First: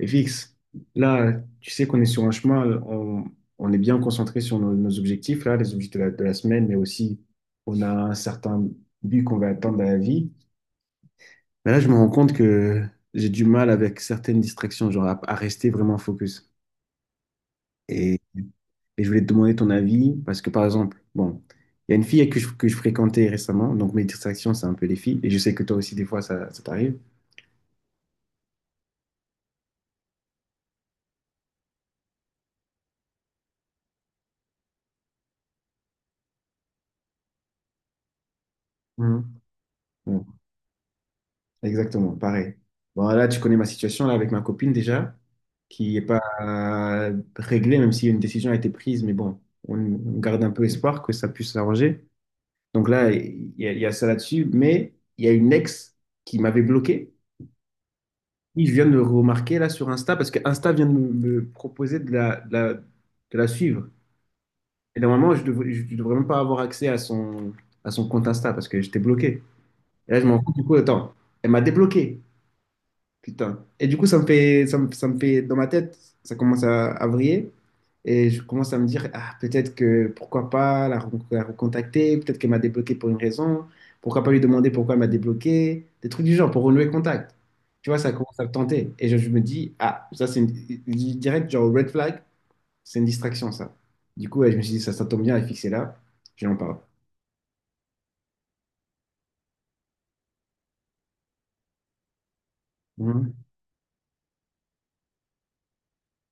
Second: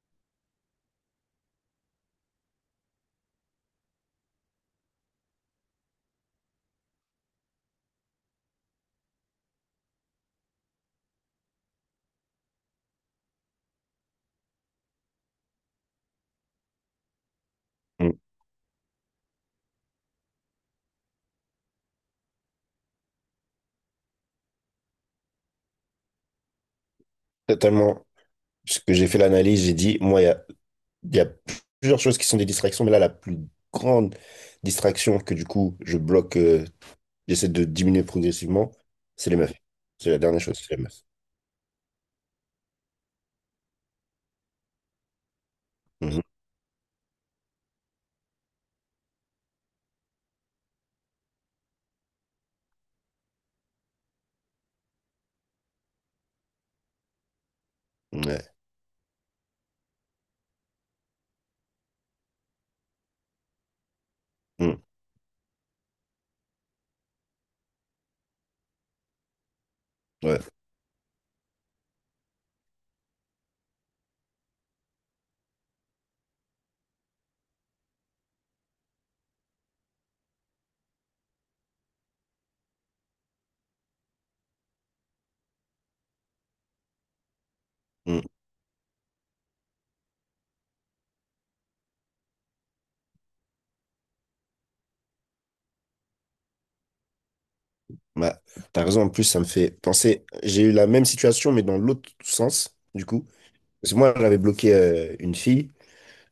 Et fixe, là, tu sais qu'on est sur un chemin, on est bien concentré sur nos objectifs, là, les objectifs de la semaine, mais aussi on a un certain but qu'on va atteindre dans la vie. Mais là, je me rends compte que j'ai du mal avec certaines distractions, genre à rester vraiment focus. Mm. Et, et je voulais te demander ton avis, parce que par exemple, bon, il y a une fille que je fréquentais récemment, donc mes distractions, c'est un peu les filles, et je sais que toi aussi, des fois, ça t'arrive. Totalement. Parce que j'ai fait l'analyse, j'ai dit, moi, il y a plusieurs choses qui sont des distractions, mais là, la plus grande distraction que du coup, je bloque, j'essaie de diminuer progressivement, c'est les Mhm. meufs. C'est la Mhm. dernière chose, c'est les meufs. Exactement, pareil. Bon, là, tu connais ma situation là, avec ma copine déjà, qui n'est pas Mhm. Réglée, même si une décision a été prise, mais bon, on garde un peu espoir que ça puisse s'arranger. Donc là, il y a ça là-dessus, mais il y a une ex qui m'avait bloqué. Ouais. Oui, je viens de le remarquer là sur Insta parce que Insta vient de me proposer de la suivre. Mm. Et normalement, je devrais même pas avoir accès à son compte Insta parce que j'étais bloqué. Et là, je m'en Ouais. rends compte, du coup, attends, elle m'a débloqué. Putain. Et du coup, ça me fait, dans ma tête, ça commence à vriller. Et je commence à me dire, ah, peut-être que, pourquoi pas la recontacter, peut-être qu'elle m'a débloqué pour une raison, pourquoi pas lui demander pourquoi elle m'a débloqué, des trucs du genre, pour renouer contact. Tu vois, ça Mm. commence à me tenter. Et je me dis, ah, ça c'est une, direct, genre red flag, c'est une distraction, ça. Du coup, ouais, je me suis dit, ça tombe bien, elle est fixée là, je lui en parle. Bah, t'as raison, en plus, ça me fait penser, j'ai eu la même situation, mais dans l'autre sens, du coup. Mhm. Parce que moi, j'avais bloqué une fille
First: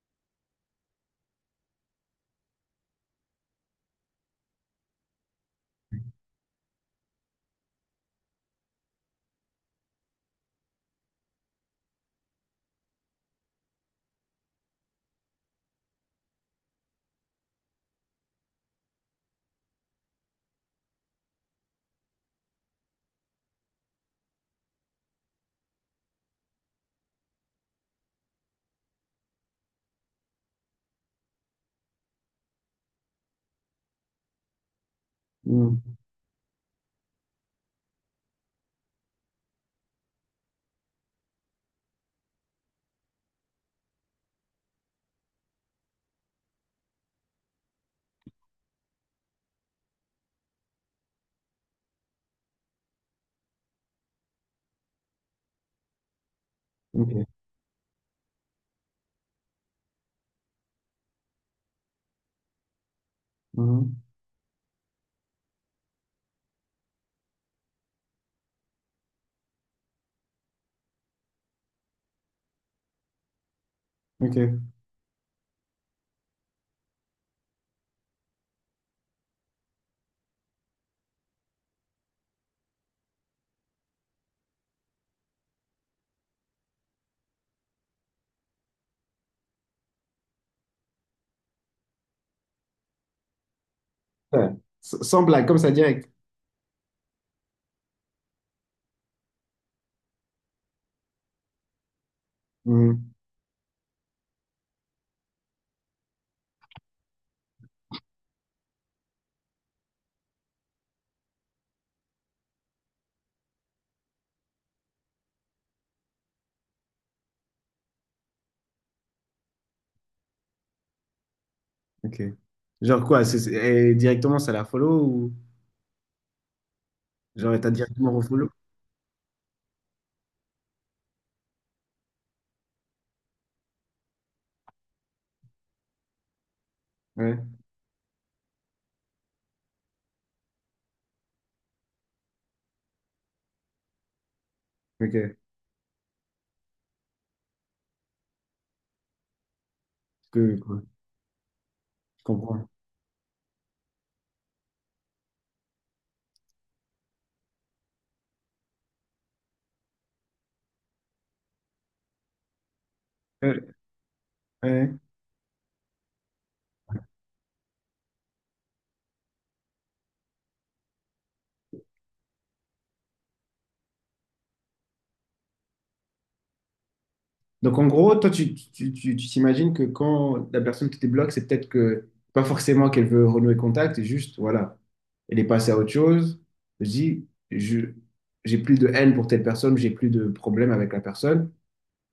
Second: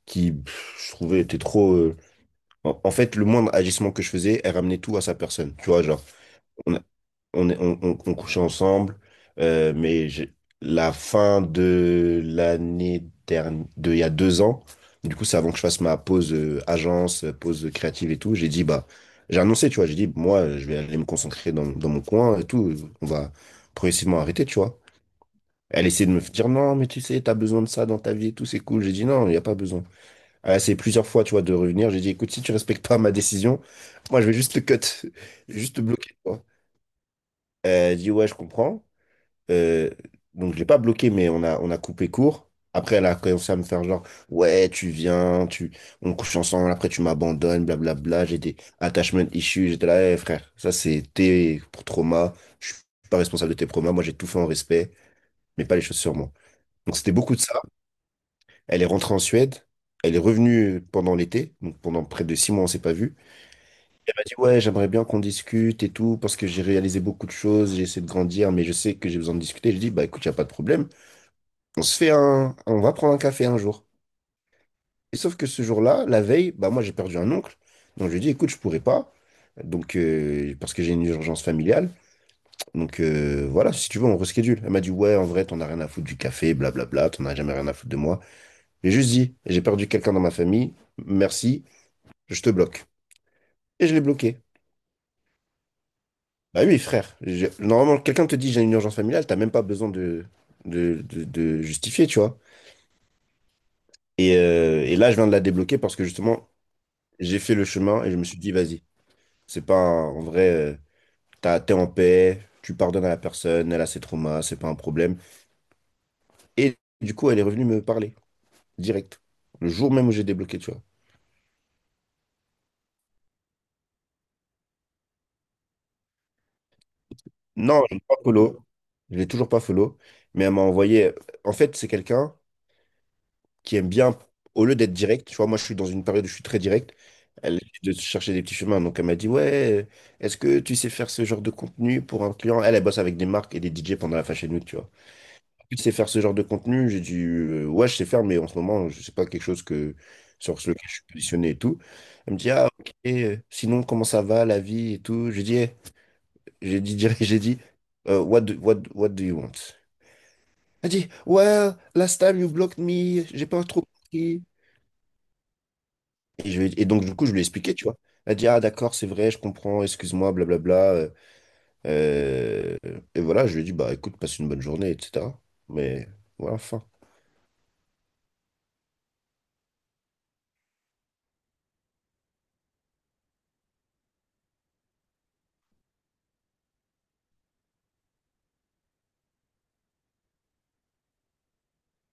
qui, pff, je trouvais, était trop. En fait, le moindre agissement que je faisais, elle ramenait tout à sa personne. Tu vois, genre. On on, est- on couchait ensemble, mais la fin de l'année dernière, il y a 2 ans, du coup, c'est avant que je fasse ma pause agence, pause créative et tout, j'ai dit, bah, j'ai annoncé, tu vois, j'ai dit, moi, je vais aller me concentrer dans mon coin et tout, on va progressivement arrêter, tu vois. Elle essayait de me dire, non, mais tu sais, t'as besoin de ça dans ta vie et tout, c'est cool. J'ai dit, non, il n'y a pas besoin. Elle a essayé plusieurs fois, tu vois, de revenir. J'ai dit, écoute, si tu respectes pas ma décision, moi, je vais juste te cut, juste te Mhm. bloquer, tu vois. Elle dit, ouais, je comprends. Euh, donc je l'ai pas bloqué, mais on a coupé court. Après, elle a commencé à me faire genre, ouais, tu viens, on couche ensemble, après tu m'abandonnes, blablabla. J'ai des attachment issues, j'étais là, eh, frère, ça c'est tes pour trauma. Je suis pas responsable de tes traumas, moi j'ai tout fait en respect, mais pas les choses sur moi. Donc c'était Ok. beaucoup de ça. Elle est rentrée en Suède, elle est revenue pendant l'été, donc pendant près de 6 mois on s'est pas vu. Mhm. Elle m'a dit, ouais, j'aimerais bien qu'on discute et tout, parce que j'ai réalisé beaucoup de choses, j'ai essayé de grandir, mais je sais que j'ai besoin de discuter. Je dis, bah écoute, y a pas de problème. On va prendre un café un jour. Ok. Et sauf que ce jour-là, la veille, bah moi j'ai perdu un oncle, donc je lui ai dit écoute je pourrais pas, donc parce que j'ai une urgence familiale, donc voilà si tu veux on reschedule. Elle m'a dit ouais en vrai t'en as rien à foutre du café, blablabla, t'en as jamais rien à foutre de moi. J'ai juste dit j'ai perdu quelqu'un dans ma famille, merci, je te bloque. Et je l'ai bloqué. Ouais. Sans blague, comme ça, direct. Bah oui frère, normalement quelqu'un te dit j'ai une urgence familiale, t'as même pas besoin de justifier tu vois. Mmh. Et là je viens de la débloquer parce que justement j'ai fait le chemin et je me suis dit, vas-y, c'est pas un- en vrai, t'es en paix, tu pardonnes à la personne, elle a ses traumas, c'est pas un problème. Et du coup, elle est revenue me parler, direct, le jour même où j'ai débloqué, tu vois. Ok. Genre quoi, et directement ça la follow ou genre t'as Non, je l'ai directement pas refollow? follow, je l'ai toujours pas follow, mais elle m'a envoyé. En fait, c'est quelqu'un qui aime bien, au lieu d'être direct, tu vois, moi je suis dans une période où je suis très direct, Ouais, elle essaie de chercher des petits chemins, donc elle m'a dit, ouais, est-ce que tu sais faire ce genre de contenu pour un client? Elle bosse avec des marques et des DJ pendant la Fashion Week, tu vois. ok. Parce Tu sais faire ce genre de contenu? J'ai dit, ouais, je sais faire, mais en ce moment, je sais pas quelque chose sur que, lequel quoi, je suis positionné et tout. je Elle me dit, comprends. ah, ok, sinon, comment ça va, la vie et tout? J'ai dit, eh, j'ai dit, direct, j'ai dit, what do you want? Elle dit, well, last time you blocked me, j'ai Euh, pas trop compris. ouais. Et donc, du coup, je lui ai expliqué, tu vois. Elle dit, ah, d'accord, c'est vrai, je comprends, excuse-moi, blablabla. Euh, et voilà, je lui ai dit, bah, écoute, passe une bonne journée, etc. Mais voilà, enfin. Donc en gros, toi tu t'imagines que quand la personne te débloque, c'est peut-être que pas forcément qu'elle veut renouer contact, c'est juste voilà, elle est passée à autre chose. Je dis, je j'ai plus de haine pour telle personne, j'ai plus de problème avec la personne,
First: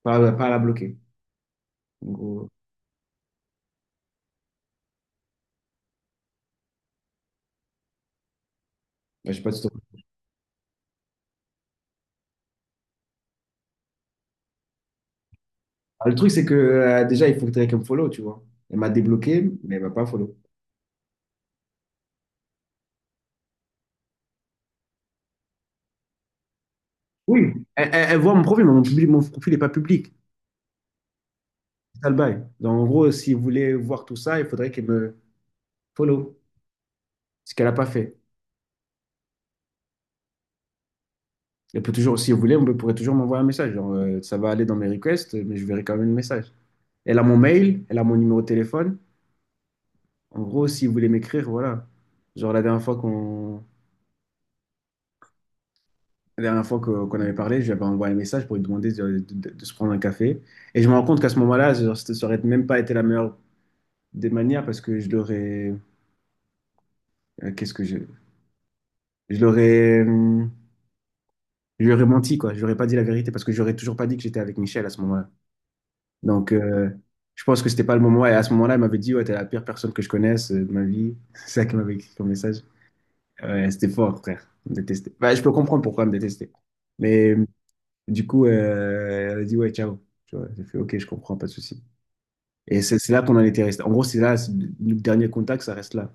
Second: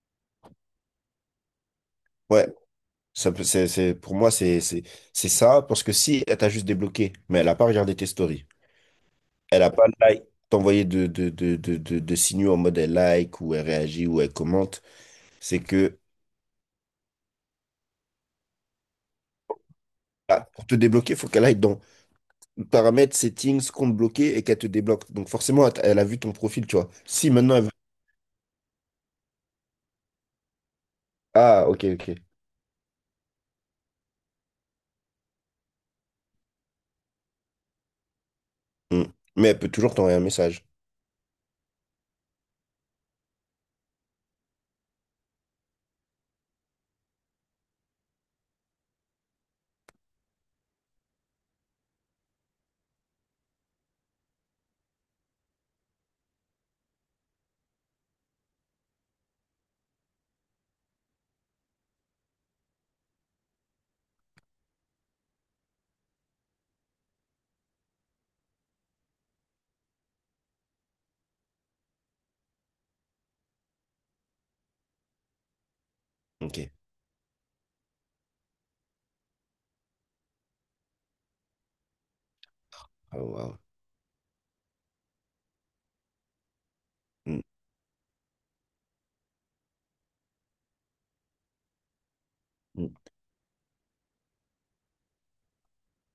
pas à la bloquer. En gros, Pour moi, c'est ça, parce que si elle t'a juste débloqué, mais elle a pas regardé tes stories, bah, j'ai pas de elle a story. pas like, t'envoyé de signaux en mode elle like, ou elle réagit, ou elle commente, c'est que, Ah, le truc c'est que déjà il faudrait qu'elle me follow, tu vois. Elle m'a débloqué, mais elle m'a pas follow. ah, pour te débloquer, il faut qu'elle aille dans paramètres, settings, compte bloqué, et qu'elle te débloque. Donc forcément, elle a vu ton profil, tu vois. Si Oui, maintenant elle veut. elle voit mon profil, mais mon profil n'est pas public. Ah, ok, C'est ça le ok. bail. Donc, en gros, si vous voulez voir tout ça, il faudrait qu'elle me follow, ce qu'elle n'a pas fait. Hmm. Mais elle peut toujours t'envoyer un message. Elle peut toujours, si vous voulez, on pourrait toujours m'envoyer un message. Genre, ça va aller dans mes requests, mais je verrai quand même le message. Elle a mon mail, elle a mon numéro de téléphone. En gros, si vous voulez m'écrire, voilà. Genre, la dernière fois qu'on la dernière fois que- qu'on avait parlé, j'avais envoyé un message pour lui demander de se prendre un café. Et je me rends compte qu'à ce moment-là, genre, ça n'aurait même pas été la meilleure des manières parce que euh, Qu'est-ce que je... je l'aurais, je lui aurais menti, quoi. Je lui aurais pas dit la vérité parce que j'aurais toujours pas dit que j'étais avec Michel à ce moment-là. Donc, Ok. Je pense que c'était pas le moment. Et à ce moment-là, il m'avait dit, ouais, t'es la pire personne que je connaisse de ma vie. C'est ça qu'elle m'avait écrit comme message. Ah, wow. Ouais, c'était fort, frère. Elle me détestait. Bah, je peux comprendre pourquoi elle me détestait. Mais Hmm, du coup, elle a dit, ouais, ciao. Tu vois, j'ai fait, ok, je comprends, pas de souci. Et hmm. c'est là qu'on en était resté. En gros, c'est là, le dernier contact, ça reste là.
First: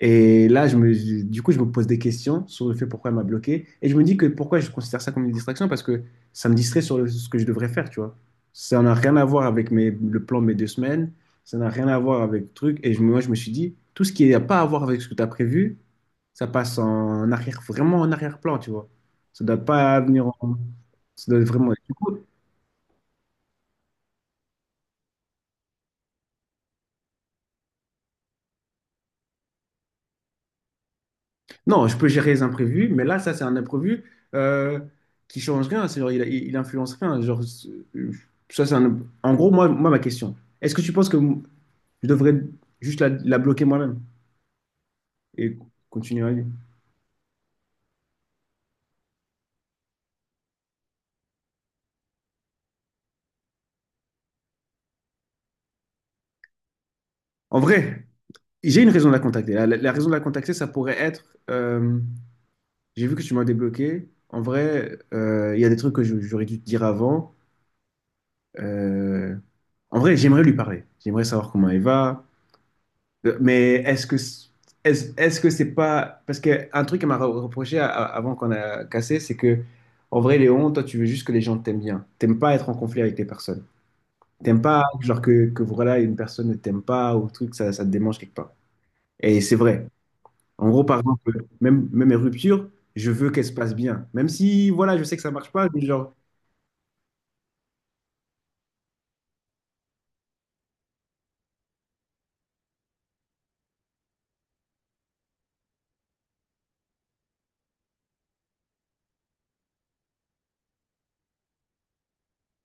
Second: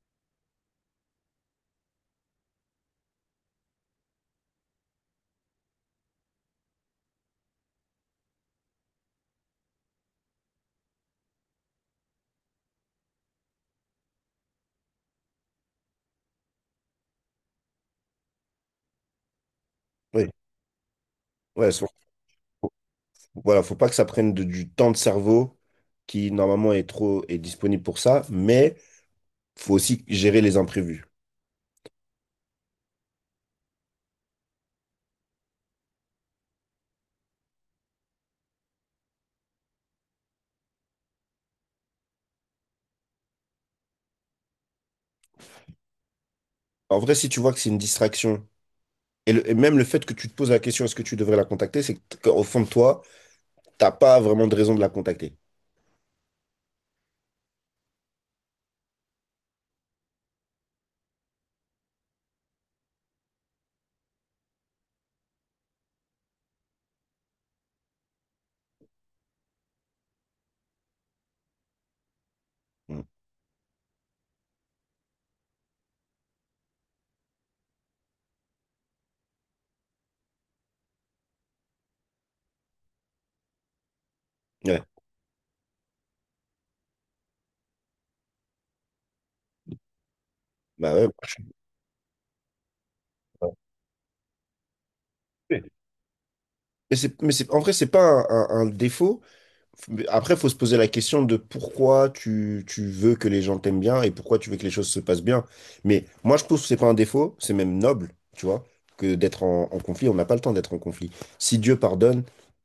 Et là, du coup, je me pose des questions sur le fait pourquoi elle m'a bloqué. Et je me dis que pourquoi je considère ça comme une distraction, parce que ça me distrait sur ce que je devrais faire, tu vois. Ça n'a rien à voir avec le plan de mes deux semaines, ça n'a rien à voir avec le truc. Et moi, je me suis dit, tout ce qui n'a pas à voir avec ce que tu as prévu, ça passe en arrière, vraiment en arrière-plan, tu vois. Ça ne doit pas venir Oui, en. Ça doit vraiment. ouais, c'est vrai. Du coup, Voilà, faut pas que ça prenne du temps de cerveau qui normalement est disponible pour ça, mais faut aussi gérer les imprévus. non, je peux gérer les imprévus, mais là, ça, c'est un imprévu euh, qui change rien. C'est genre, il influence rien. Genre, ça, c'est un- en gros, moi, ma question, est-ce que tu penses que je devrais juste la bloquer moi-même et continuer à vie? En vrai, si tu vois que c'est une distraction, et même le fait que tu te poses la question est-ce que tu devrais la contacter, c'est qu'au fond de toi, t'as pas vraiment de raison de la contacter. En vrai, j'ai une raison de la contacter. La raison de la contacter, ça pourrait être, j'ai vu que tu m'as débloqué. En vrai, il y a des trucs que j'aurais dû te dire avant. Euh, En vrai, j'aimerais lui parler. J'aimerais savoir comment elle va. Mm. Mais est-ce que c'est pas parce que un truc qu'elle m'a reproché avant qu'on a cassé, c'est que en vrai Léon, toi tu veux juste que les gens t'aiment bien. T'aimes pas être en conflit avec les personnes. T'aimes Ouais. pas genre que voilà une personne ne t'aime pas ou truc ça te démange quelque part. Et c'est vrai. En gros Bah par ouais, moi, je suis exemple même mes ruptures, je veux qu'elles se passent bien. Même si voilà je sais que ça marche pas, désolé. mais genre Mais c'est, en vrai, c'est pas un défaut. Mais après, faut se poser la question de pourquoi tu veux que les gens t'aiment bien et pourquoi tu veux que les choses se passent bien. Mais moi, je trouve que c'est pas un défaut, c'est même noble, tu vois, que d'être en conflit. On n'a pas le temps d'être en conflit. Si Dieu pardonne,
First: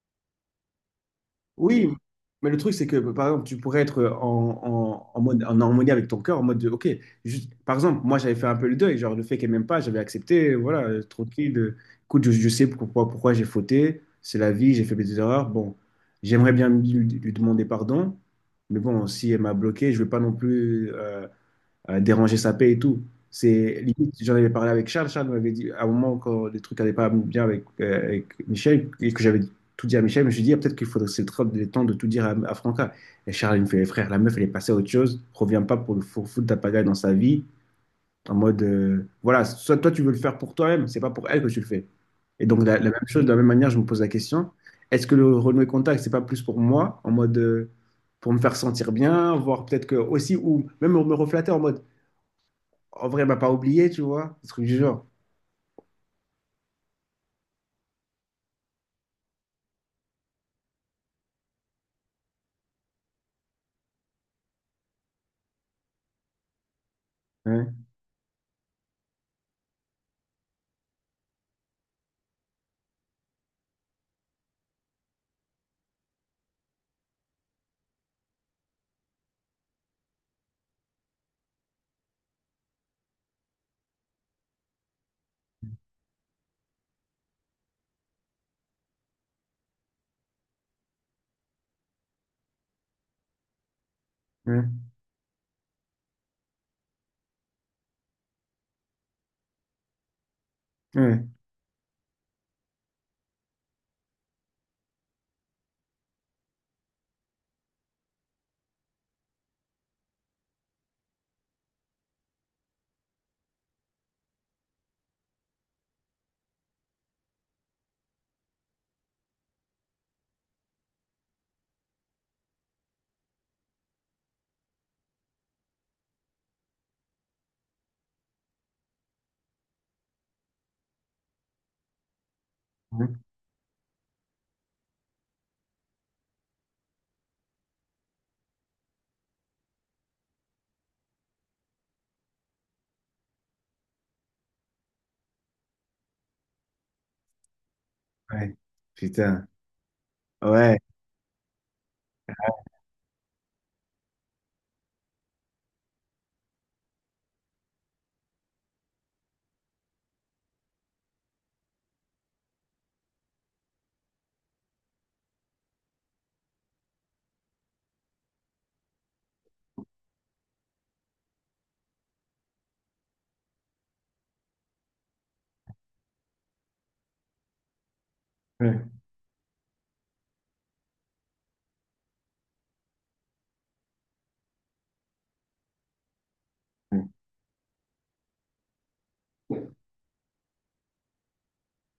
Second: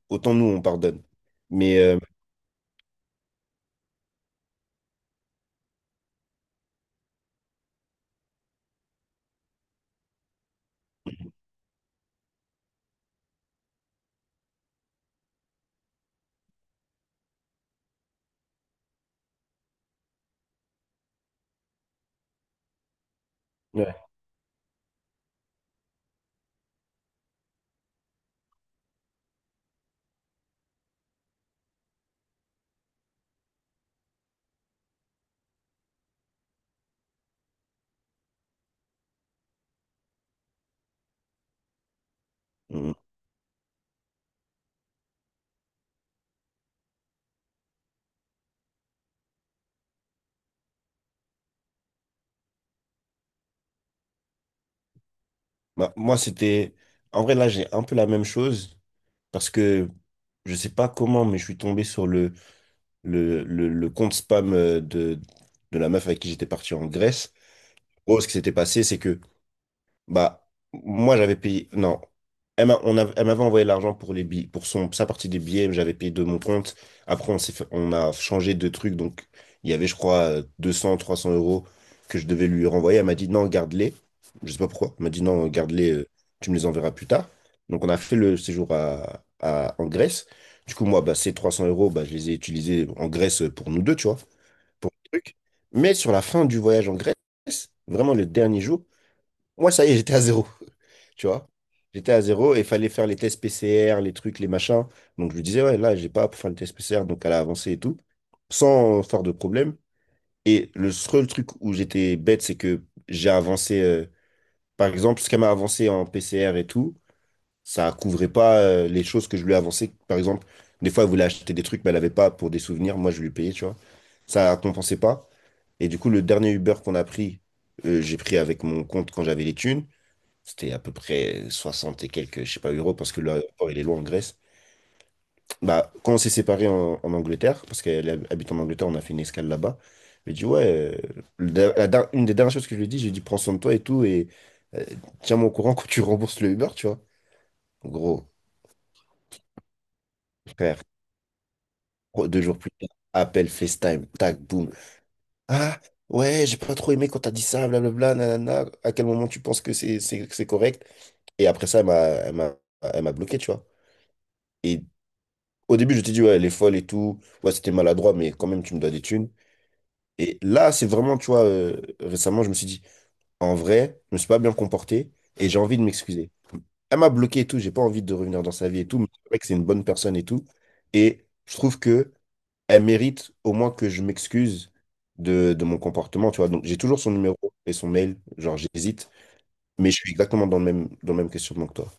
autant nous, on pardonne. Mais, oui, mais le truc, c'est que, par exemple, tu pourrais être en mode, en harmonie avec ton cœur, en mode de, OK, juste, par exemple, moi, j'avais fait un peu le deuil, genre le fait qu'elle m'aime pas, j'avais accepté, voilà, tranquille, écoute, je sais pourquoi j'ai fauté, c'est la vie, j'ai fait des erreurs, bon, j'aimerais bien lui demander pardon, mais bon, si elle m'a bloqué, je veux pas non plus déranger sa paix et tout. C'est ouais. limite, j'en avais parlé avec Charles. Charles m'avait dit, à un moment, quand les trucs n'allaient pas bien avec Michel, et que j'avais tout dit à Michel, je me suis dit, ah, peut-être qu'il faudrait, c'est le temps de tout dire à Franca. Et Charles, il me fait, frère, la meuf, elle est passée à autre chose, reviens pas pour foutre ta pagaille dans sa vie, en mode, voilà, soit toi, tu veux le faire pour toi-même, c'est pas pour elle que tu le fais. Et donc, la même mm, chose, de la même manière, je me pose la question, est-ce que le renouer contact, c'est pas plus pour moi, en mode, pour me faire sentir bien, voir peut-être que aussi, ou même me reflatter en mode, en vrai, elle m'a pas oublié, tu vois, ce truc du genre. Bah, moi, c'était. En vrai, là, j'ai un peu la même chose parce que je sais pas comment, mais je suis tombé sur le compte spam de la meuf avec qui j'étais parti en Grèce. Ouais, En gros, ce qui s'était passé, c'est que bah, moi, j'avais payé. Non. Elle m'avait envoyé l'argent pour les billets, pour son, sa partie des billets, mais j'avais payé de mon compte. Après, on a changé de truc. Donc, il y avait, je crois, 200, 300 € que je devais lui renvoyer. Elle m'a dit non, garde-les. Je sais pas pourquoi. Elle m'a dit non, garde-les, tu me les enverras plus tard. Donc, on a fait le séjour en Grèce. Du coup, moi, bah, ces 300 euros, bah, je les ai utilisés en Grèce pour nous deux, tu vois, ouais, pour le truc. Mais sur la fin du voyage en Grèce, vraiment le dernier jour, moi, ça y est, j'étais à zéro. Tu ouais, vois? J'étais à zéro et il fallait faire les tests PCR, les trucs, les machins. Donc, je lui disais, ouais, là, j'ai pas pour faire le test PCR, donc elle a avancé et tout, sans faire de problème. Et le seul truc où j'étais bête, c'est que j'ai avancé, par exemple, ce qu'elle m'a avancé en PCR et tout, ça couvrait pas, les choses que je lui ai avancées. Par exemple, des fois, elle voulait acheter des trucs, mais elle avait pas pour des souvenirs. Moi, je lui payais, tu vois? Ça compensait pas. Et du coup, le dernier Uber qu'on a pris, j'ai pris avec mon compte quand j'avais les thunes. C'était à peu près 60 et quelques, je sais pas, euros, ouais, parce que l'aéroport, il est loin en Grèce. Bah, quand on s'est séparés en Angleterre, parce qu'elle habite en Angleterre, on a fait une escale là-bas. Je lui ai dit, ouais, une des dernières choses que je lui ai dit, j'ai dit, prends soin de toi et tout, et euh, tiens-moi au courant quand tu rembourses le Uber, tu vois. Gros, ouais. Putain, ouais, frère, gros, 2 jours plus tard, appel FaceTime, tac, boum. Ah, ouais, j'ai pas trop aimé quand t'as dit ça, blablabla, nanana. À quel moment tu penses que c'est correct? Et après ça, elle m'a bloqué, tu vois. Et au début, je t'ai dit, ouais, elle est folle et tout. Ouais, c'était maladroit, mais quand même, tu me dois des thunes. Et là, c'est vraiment, tu vois, récemment, je me suis dit, en vrai, je me suis pas bien comporté et j'ai envie de m'excuser. Elle m'a bloqué et tout, j'ai pas envie de revenir dans sa vie et ouais, tout, mais c'est vrai que c'est une bonne personne et tout. Et je trouve que elle mérite au moins que je m'excuse de mon comportement, tu vois. Donc, j'ai toujours ouais. son numéro et son mail, genre, j'hésite, mais je suis exactement dans le même questionnement que toi.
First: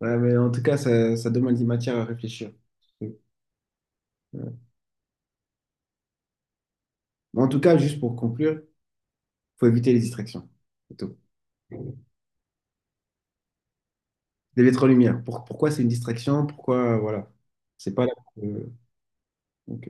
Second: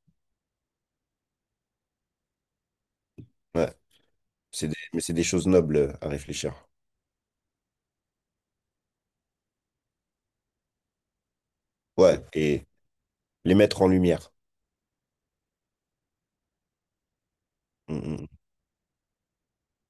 Ouais, mais en tout cas, ça demande des matières à réfléchir. Ouais. Ouais, mais c'est des choses nobles à réfléchir. Mais en tout cas, juste pour conclure, faut éviter les distractions. C'est tout. Les Ouais, et les mettre en lumière. lettres en lumière. Pourquoi c'est une distraction? Pourquoi, voilà. C'est pas là. Mm, mm. Ok.